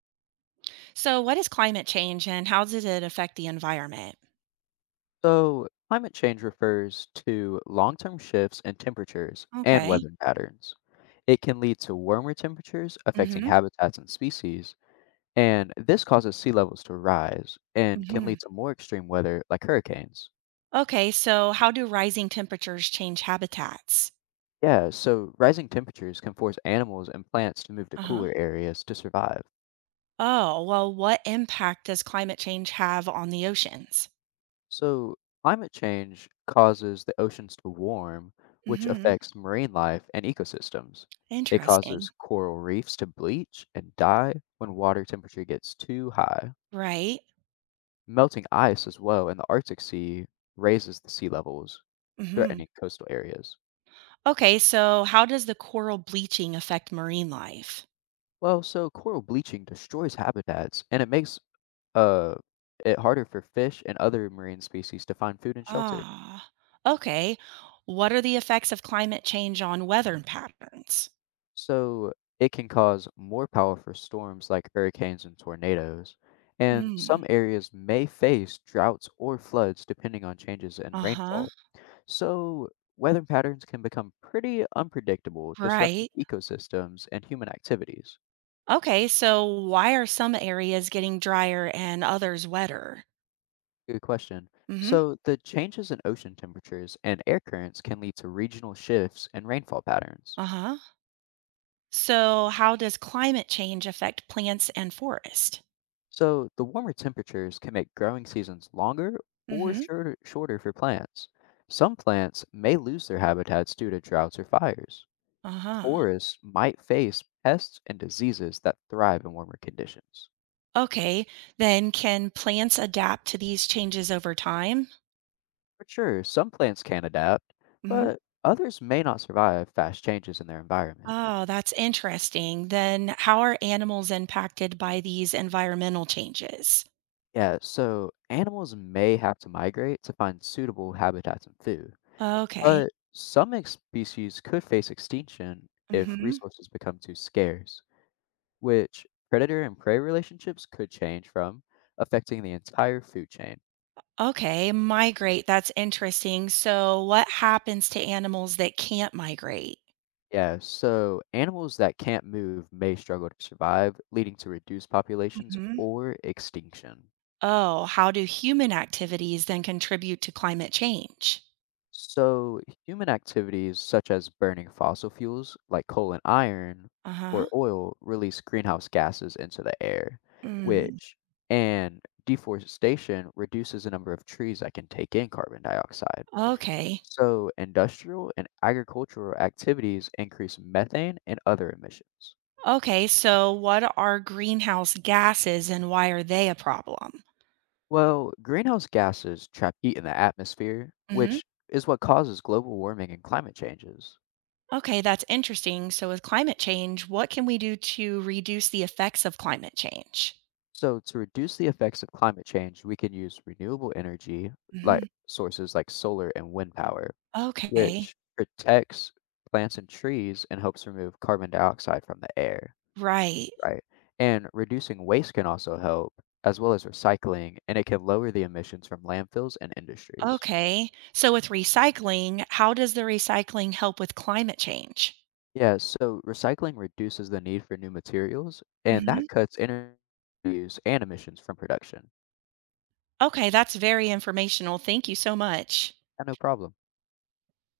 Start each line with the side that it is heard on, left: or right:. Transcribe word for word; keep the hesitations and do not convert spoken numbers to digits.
right: So, what is climate change and how does it affect the environment?
left: So, climate change refers to long term shifts in temperatures and
right: Okay.
left: weather patterns. It can lead to warmer temperatures affecting
right: Mhm.
left: habitats and species, and this causes sea levels to rise and can lead
right: Mhm.
left: to more extreme weather like hurricanes.
right: Okay, so how do rising temperatures change habitats?
left: Yeah, so rising temperatures can force animals and plants to move to
right: Uh-huh.
left: cooler areas to survive.
right: Oh, well, what impact does climate change have on the oceans?
left: So, climate change causes the oceans to warm, which
right: Mhm.
left: affects marine life and ecosystems. It causes
right: Interesting.
left: coral reefs to bleach and die when water temperature gets too high.
right: Right?
left: Melting ice as well in the Arctic Sea raises the sea levels,
right: Mhm.
left: threatening coastal areas.
right: Okay, so how does the coral bleaching affect marine life?
left: Well, so coral bleaching destroys habitats and it makes uh, it harder for fish and other marine species to find food and shelter.
right: Ah. Okay. What are the effects of climate change on weather patterns?
left: So it can cause more powerful storms like hurricanes and tornadoes, and
right: Mm.
left: some areas may face droughts or floods depending on changes in
right: Uh-huh.
left: rainfall. So weather patterns can become pretty unpredictable, disrupting
right: Right.
left: ecosystems and human activities.
right: Okay, so why are some areas getting drier and others wetter?
left: Good question.
right: Hmm.
left: So the changes in ocean temperatures and air currents can lead to regional shifts in rainfall patterns.
right: Uh-huh. So how does climate change affect plants and forest?
left: So, the warmer temperatures can make growing seasons longer or
right: Hmm.
left: shorter, shorter for plants. Some plants may lose their habitats due to droughts or fires.
right: Uh-huh.
left: Forests might face pests and diseases that thrive in warmer conditions.
right: Okay, then can plants adapt to these changes over time?
left: For sure, some plants can adapt,
right: Hmm.
left: but others may not survive fast changes in their environment.
right: Oh, that's interesting. Then how are animals impacted by these environmental changes?
left: Yeah, so animals may have to migrate to find suitable habitats and food,
right: Okay.
left: but some ex- species could face extinction if
right: Hmm.
left: resources become too scarce, which predator and prey relationships could change from, affecting the entire food chain.
right: Okay, migrate. That's interesting. So what happens to animals that can't migrate?
left: Yeah, so animals that can't move may struggle to survive, leading to reduced populations
right: Mhm.
left: or extinction.
right: Oh, how do human activities then contribute to climate change?
left: So, human activities such as burning fossil fuels like coal and iron
right: Uh-huh.
left: or oil release greenhouse gases into the air,
right: Mm.
left: which and deforestation reduces the number of trees that can take in carbon dioxide.
right: Okay.
left: So, industrial and agricultural activities increase methane and other emissions.
right: Okay, so what are greenhouse gases and why are they a problem?
left: Well, greenhouse gases trap heat in the atmosphere,
right: Mhm.
left: which is what causes global warming and climate changes.
right: Okay, that's interesting. So with climate change, what can we do to reduce the effects of climate change?
left: So, to reduce the effects of climate change, we can use renewable energy, like
right: Mhm.
left: sources like solar and wind power,
right: Okay.
left: which protects plants and trees and helps remove carbon dioxide from the air.
right: Right.
left: Right. And reducing waste can also help, as well as recycling, and it can lower the emissions from landfills and industries.
right: Okay. So with recycling, how does the recycling help with climate change?
left: Yeah, so recycling reduces the need for new materials, and
right: Mhm.
left: that cuts energy use and emissions from production.
right: Okay, that's very informational. Thank you so much.
left: Yeah, no problem.